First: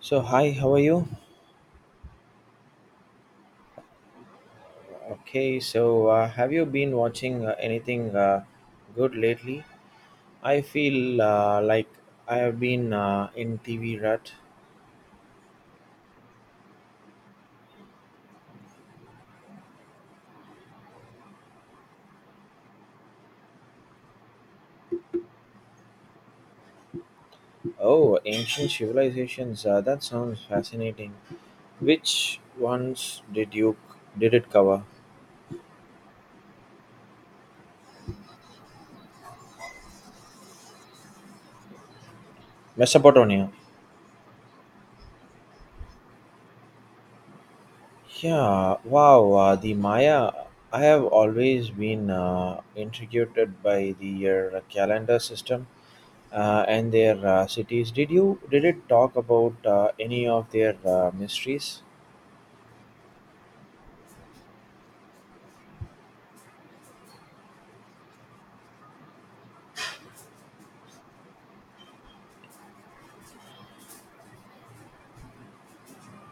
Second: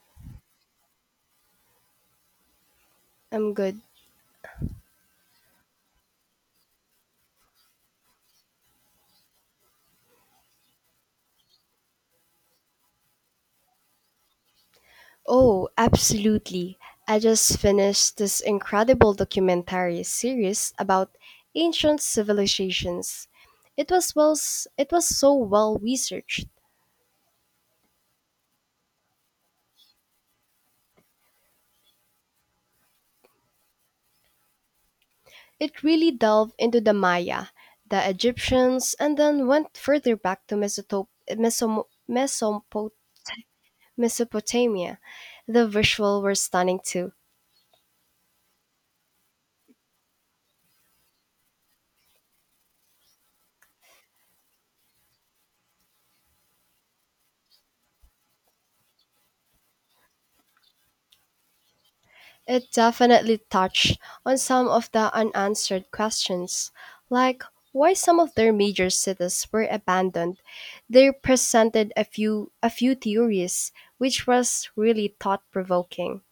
So hi, how are you? I'm good. Okay, so have you been watching anything good lately? I feel like I have been in TV rut. Oh, absolutely. I just finished this incredible documentary series about ancient civilizations. It was so well researched. Oh, ancient civilizations. That sounds fascinating. Which ones did it cover? It really delved into the Maya, the Egyptians, and then went further back to Mesopotamia. Mesopotamia. The visual were stunning too. Yeah. Wow. The Maya. I have always been intrigued by the calendar system, and their cities. Did it talk about any of their mysteries? It definitely touched on some of the unanswered questions, like why some of their major cities were abandoned. They presented a few theories, which was really thought provoking.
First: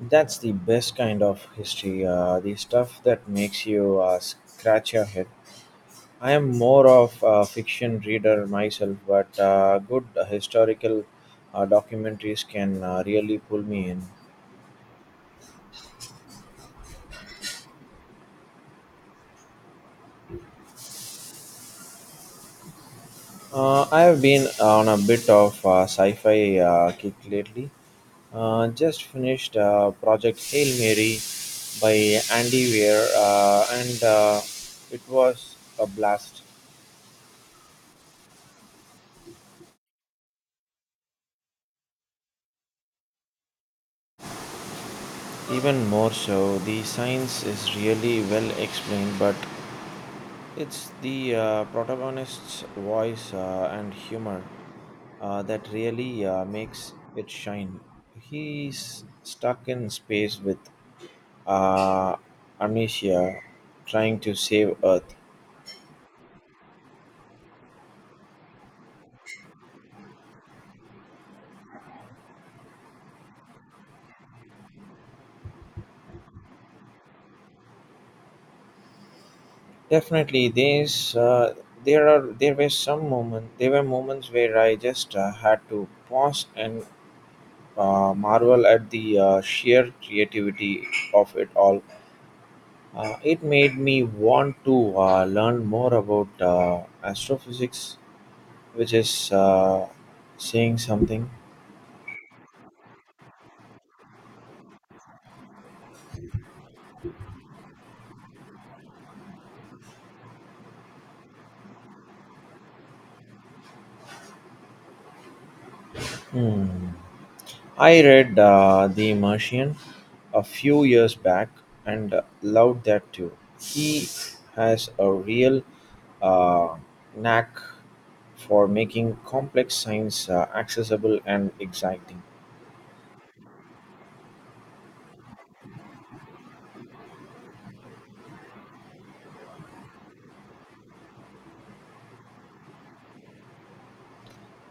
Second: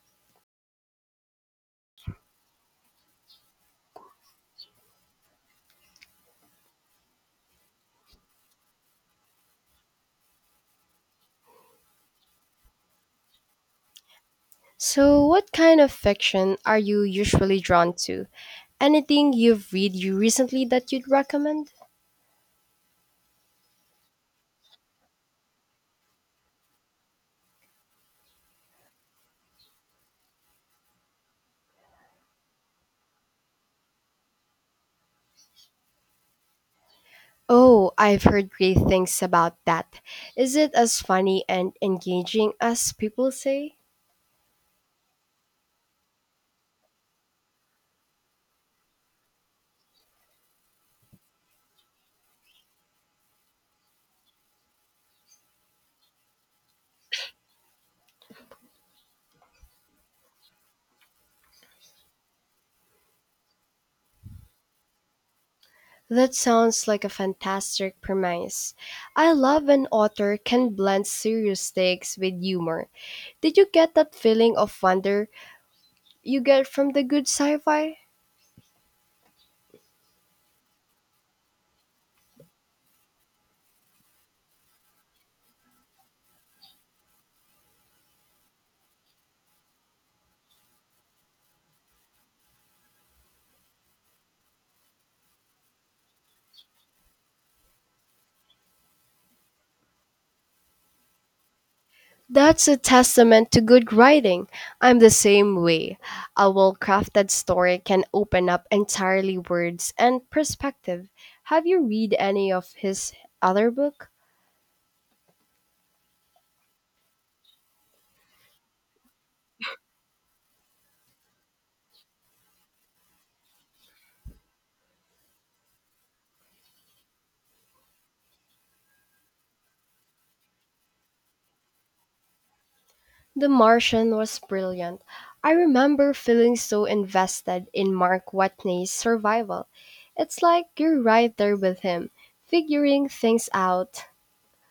That's the best kind of history, the stuff that makes you scratch your head. I am more of a fiction reader myself, but good historical documentaries can really pull me in. So, what kind of fiction are you usually drawn to? Anything you've read you recently that you'd recommend? I have been on a bit of sci-fi kick lately. Just finished Project Hail Mary by Andy Weir, and it was a blast. Oh, I've heard great things about that. Is it as funny and engaging as people say? Even more so, the science is really well explained, but it's the protagonist's voice and humor that really makes it shine. He's stuck in space with uh, amnesia, trying to save Earth. That sounds like a fantastic premise. I love when author can blend serious takes with humor. Did you get that feeling of wonder you get from the good sci-fi? Definitely, there's there are there were some moments there were moments where I just had to pause and marvel at the sheer creativity of it all. It made me want to learn more about astrophysics, which is, saying something. That's a testament to good writing. I'm the same way. A well-crafted story can open up entirely worlds and perspective. Have you read any of his other book? Hmm. I read The Martian a few years back and loved that too. He has a real, uh, knack for making complex science accessible and exciting. The Martian was brilliant. I remember feeling so invested in Mark Watney's survival. It's like you're right there with him, figuring things out.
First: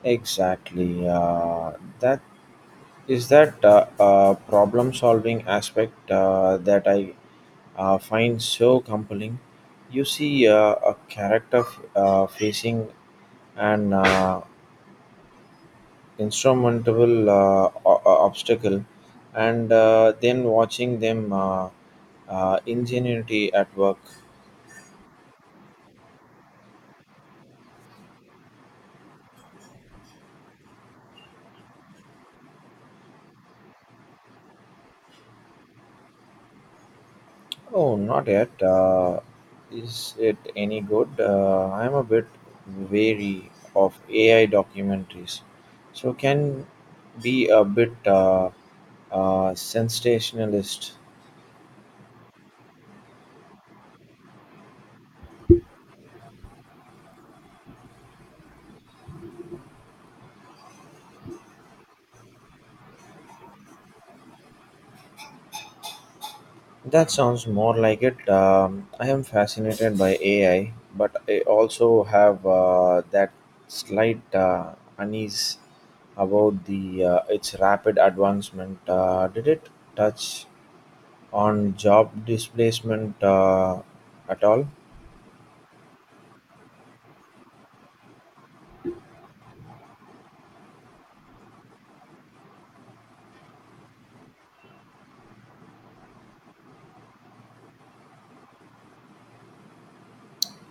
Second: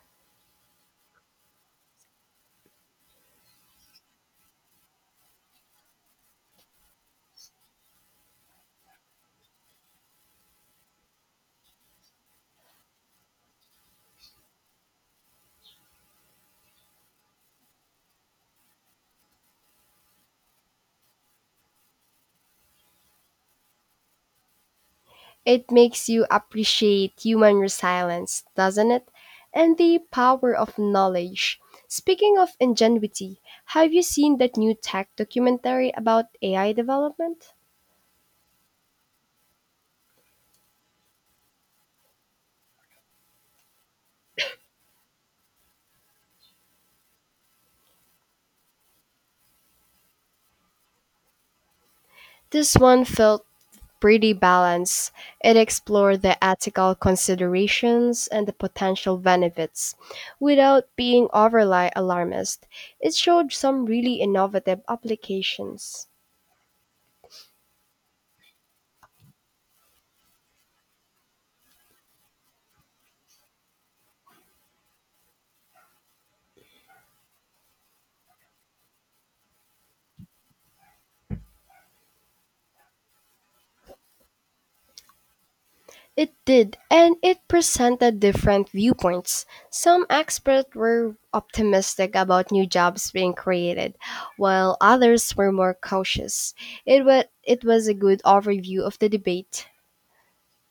Exactly. That that problem-solving aspect that I find so compelling. You see a character facing an insurmountable obstacle and then watching them ingenuity at work. It makes you appreciate human resilience, doesn't it? And the power of knowledge. Speaking of ingenuity, have you seen that new tech documentary about AI development? Oh, not yet. Is it any good? I'm a bit wary of AI documentaries. So can be a bit sensationalist. This one felt pretty balanced. It explored the ethical considerations and the potential benefits without being overly alarmist. It showed some really innovative applications. That sounds more like it. I am fascinated by AI, but I also have that slight unease about the, its rapid advancement. Did it touch on job displacement at all? It did, and it presented different viewpoints. Some experts were optimistic about new jobs being created, while others were more cautious. It was a good overview of the debate.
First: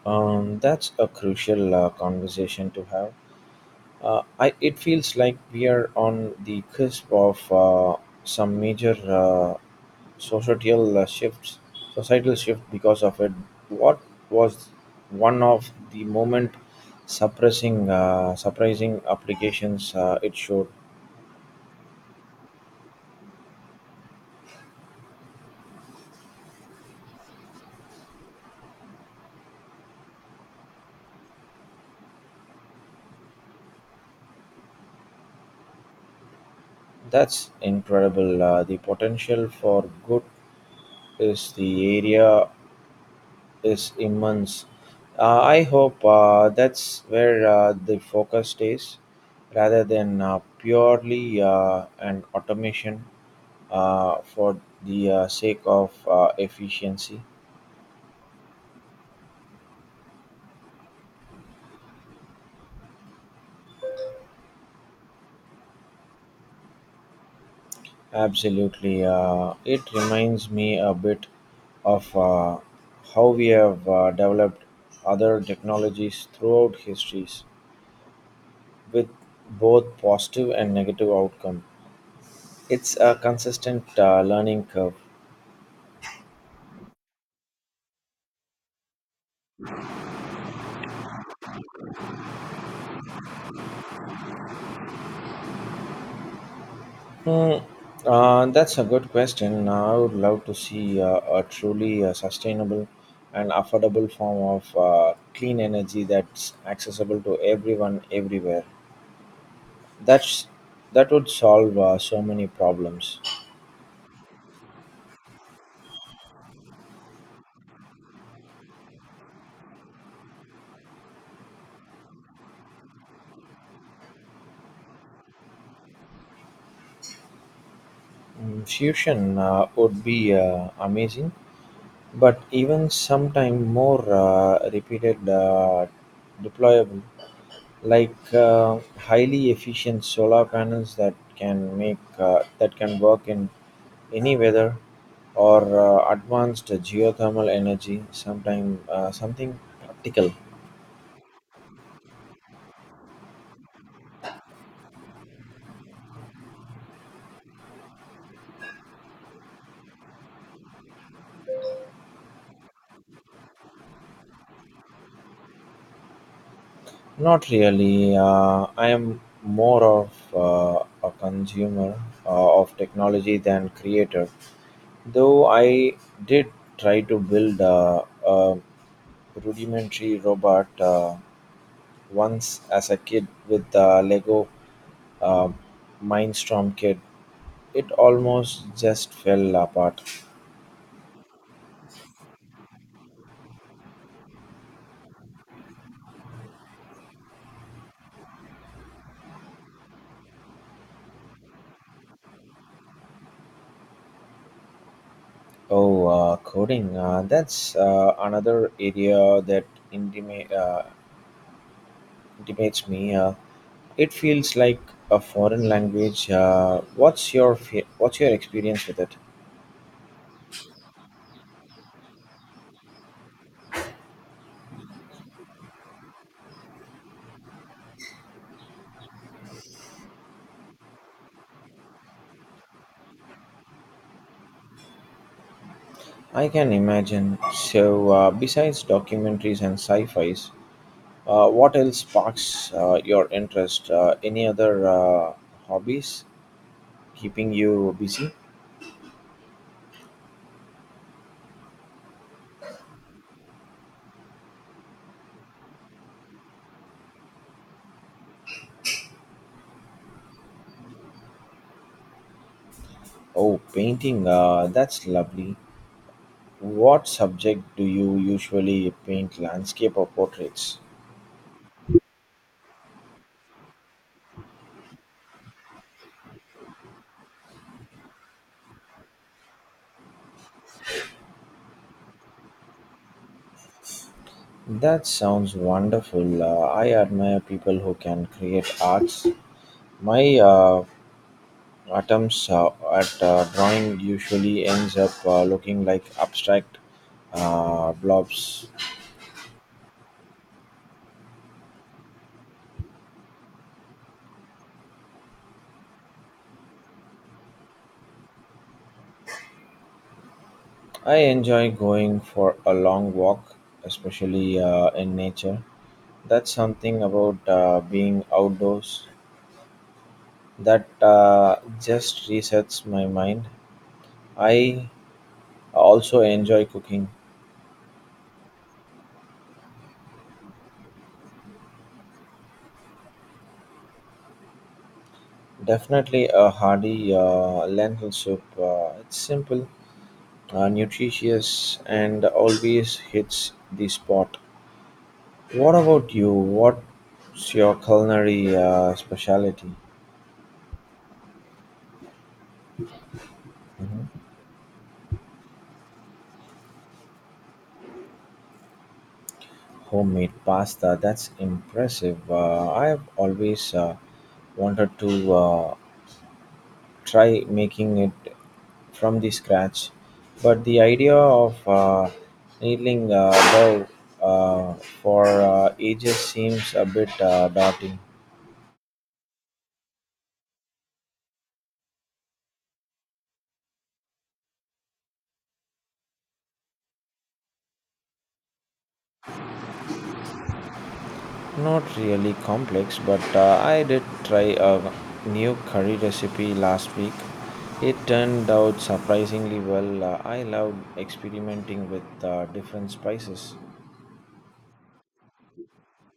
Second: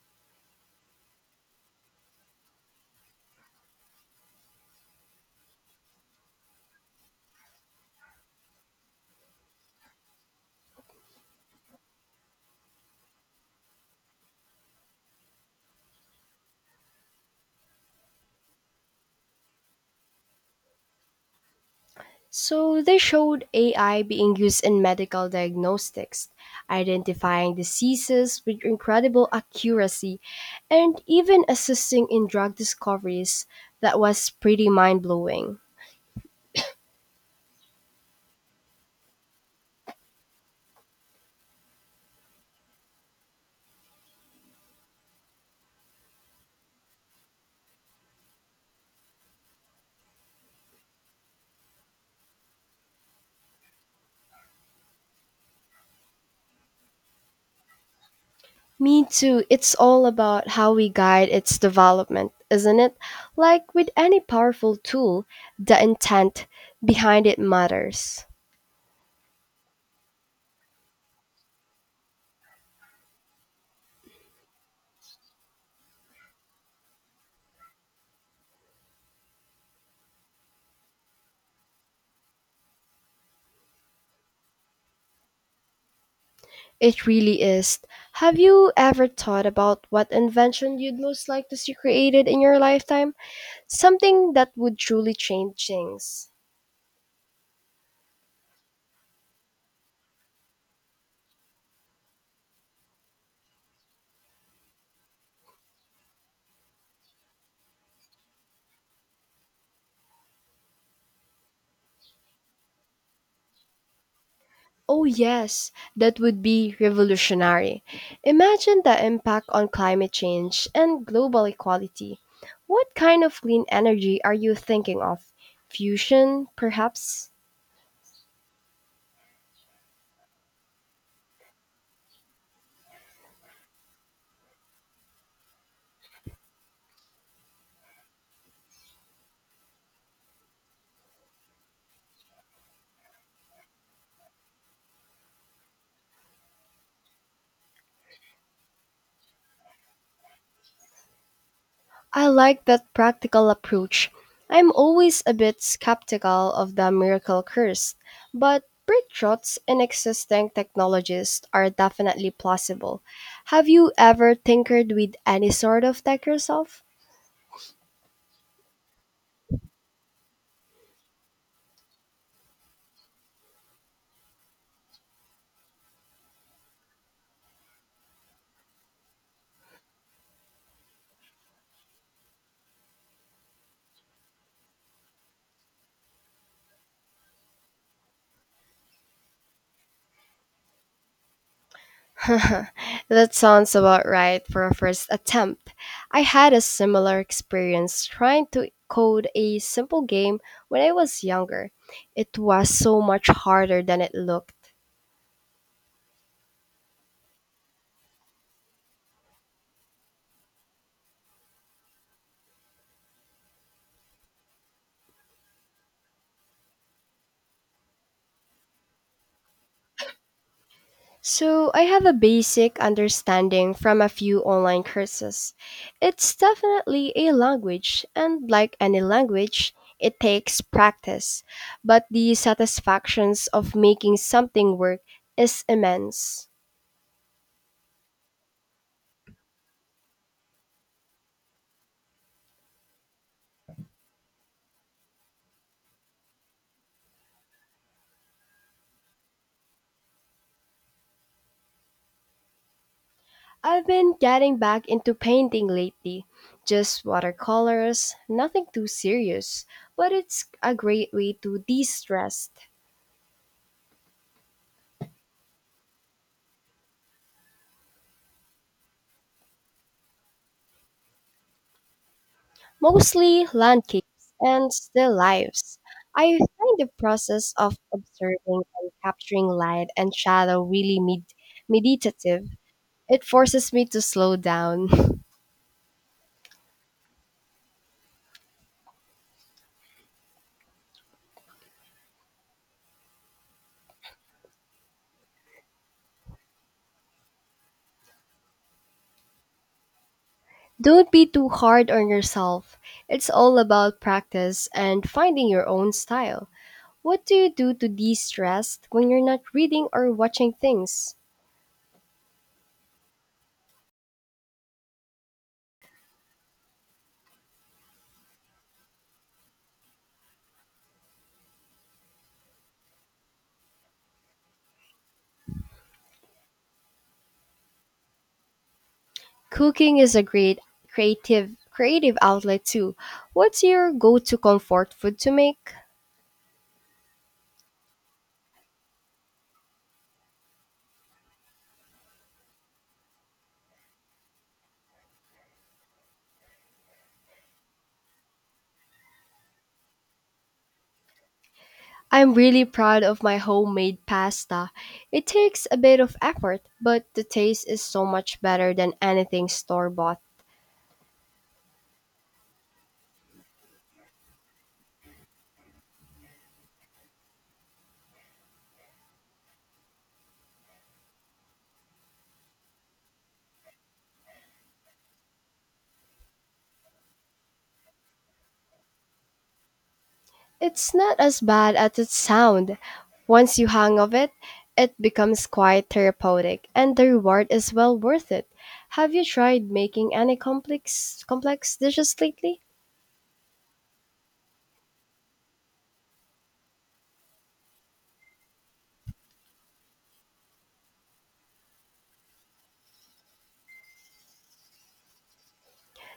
That's a crucial conversation to have. It feels like we are on the cusp of some major societal uh, shifts societal shift because of it. What was one of the moment suppressing surprising applications it showed? So they showed AI being used in medical diagnostics, identifying diseases with incredible accuracy, and even assisting in drug discoveries. That was pretty mind blowing. That's incredible. The potential for good is the area is immense. I hope that's where the focus stays rather than purely an automation for the sake of efficiency. Me too, it's all about how we guide its development, isn't it? Like with any powerful tool, the intent behind it matters. Absolutely. It reminds me a bit of how we have developed other technologies throughout histories with both positive and negative outcome. It's a consistent learning curve. It really is. Have you ever thought about what invention you'd most like to see created in your lifetime? Something that would truly change things. Hmm. That's a good question. I would love to see a truly sustainable and affordable form of clean energy that's accessible to everyone everywhere. That's that would solve so many problems. Oh, yes, that would be revolutionary. Imagine the impact on climate change and global equality. What kind of clean energy are you thinking of? Fusion, perhaps? Mm, Fusion would be amazing, but even sometime more repeated, deployable, like highly efficient solar panels that can work in any weather, or advanced geothermal energy. Sometime, something practical. I like that practical approach. I'm always a bit skeptical of the miracle curse, but breakthroughs in existing technologies are definitely plausible. Have you ever tinkered with any sort of tech yourself? Not really. I am more of a consumer of technology than creator. Though I did try to build a rudimentary robot once as a kid with the Lego uh, Mindstorm kit. It almost just fell apart. That sounds about right for a first attempt. I had a similar experience trying to code a simple game when I was younger. It was so much harder than it looked. Oh, coding. That's another area that intima- uh, intimates me. It feels like a foreign language. What's your experience with it? So, I have a basic understanding from a few online courses. It's definitely a language, and like any language, it takes practice, but the satisfactions of making something work is immense. I can imagine. So, besides documentaries and sci-fi's, what else sparks your interest? Any other hobbies keeping you busy? I've been getting back into painting lately, just watercolors, nothing too serious, but it's a great way to de stress. Oh, painting. That's lovely. What subject do you usually paint? Landscape or portraits? Mostly landscapes and still lives. I find the process of observing and capturing light and shadow really meditative. It forces me to slow down. That sounds wonderful. I admire people who can create arts. My Atoms at drawing usually ends up looking like abstract blobs. Don't be too hard on yourself. It's all about practice and finding your own style. What do you do to de stress when you're not reading or watching things? I enjoy going for a long walk, especially in nature. That's something about being outdoors that just resets my mind. I also enjoy cooking. Cooking is a great creative outlet too. What's your go-to comfort food to make? Definitely a hearty lentil soup. It's simple, nutritious, and always hits the spot. What about you? What's your culinary specialty? I'm really proud of my homemade Mhm. pasta. It takes a bit of effort, but the taste is so much better than anything store bought. Homemade pasta. That's impressive. I have always wanted to try making it from the scratch, but the idea of needling dough uh, for ages seems a bit daunting. It's not as bad as it sounds. Once you hang of it, it becomes quite therapeutic, and the reward is well worth it. Have you tried making any complex Not dishes really lately? complex, but I did try a new curry recipe last week. It turned out surprisingly well. I loved experimenting with different spices.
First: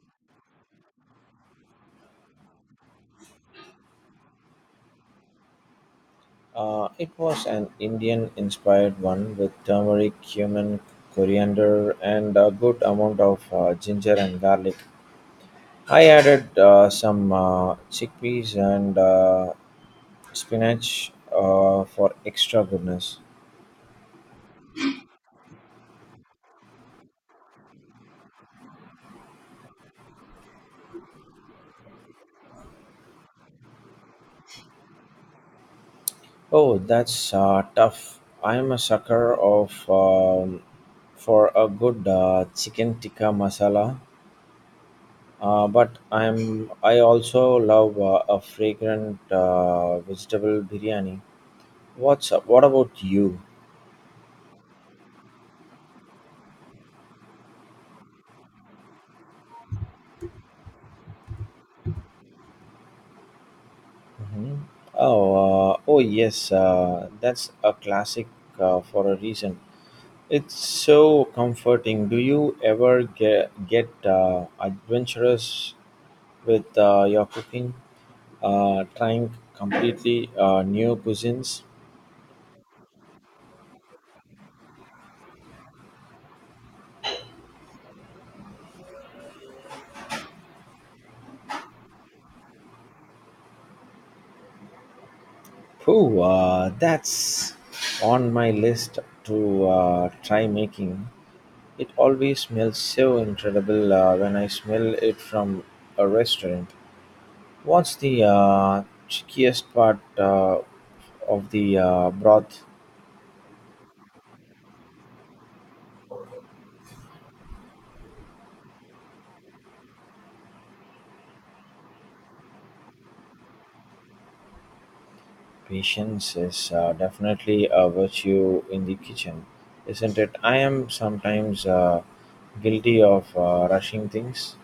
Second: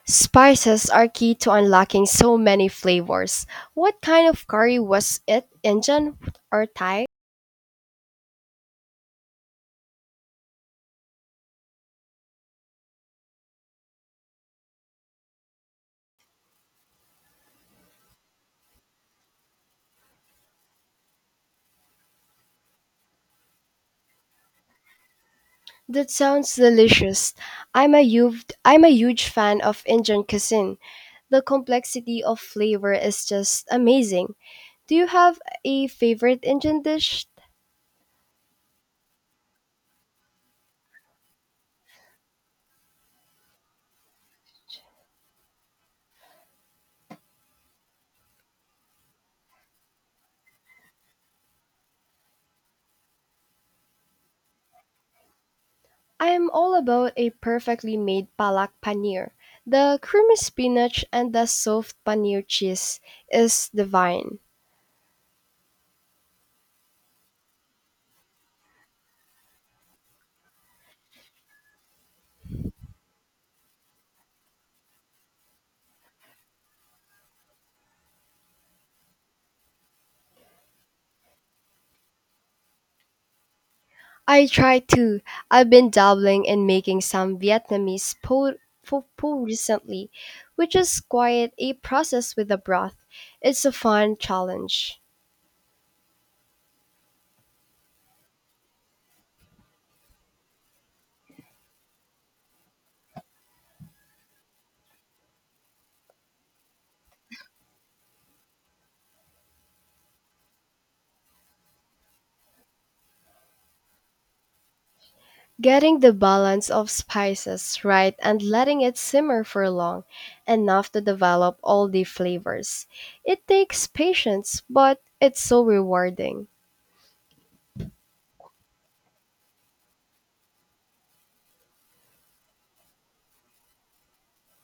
Spices are key to unlocking so many flavors. What kind of curry was it? Indian or Uh, Thai? it was an Indian inspired one with turmeric, cumin, coriander, and a good amount of ginger and garlic. I added some chickpeas and spinach for extra goodness. That sounds delicious. I'm a huge fan of Indian cuisine. The complexity of flavor is just amazing. Do you have a favorite Oh, Indian dish? that's tough. I'm a sucker of for a good chicken tikka masala, but I also love a fragrant vegetable biryani. What's up? What about you? I am all about a perfectly made palak paneer. The creamy spinach and the soft paneer cheese is divine. Mhm. Oh, oh yes, that's a classic for a reason. It's so comforting. Do you ever get adventurous with your cooking, trying completely new cuisines? I try to. I've been dabbling in making some Vietnamese po, pho pho recently, which is quite a process with the broth. It's a fun challenge. Oh, that's on my list to try making. It always smells so incredible when I smell it from a restaurant. What's the trickiest part of the broth? Getting the balance of spices right and letting it simmer for long, enough to develop all the flavors. It takes patience, but it's so Patience rewarding. is definitely a virtue in the kitchen, isn't it? I am sometimes guilty of rushing things.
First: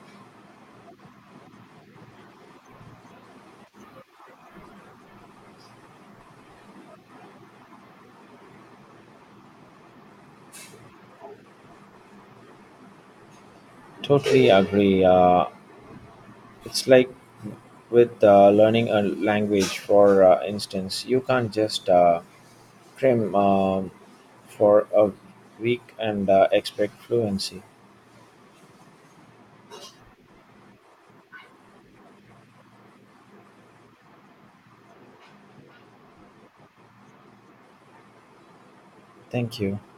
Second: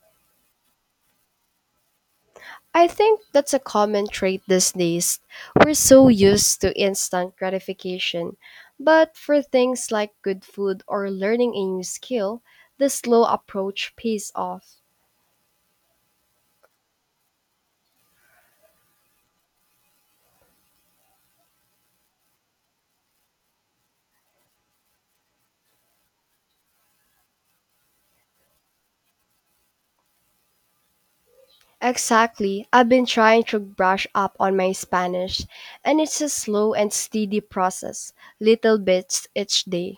I think that's a common trait these days. We're so used to instant gratification. But for things like good food or learning a new skill, the slow approach pays Totally off. agree. It's like with learning a language, for instance, you can't just cram for a week and expect fluency. Exactly. I've been trying to brush up on my Spanish, and it's a slow and steady process, little bits Thank each you. day.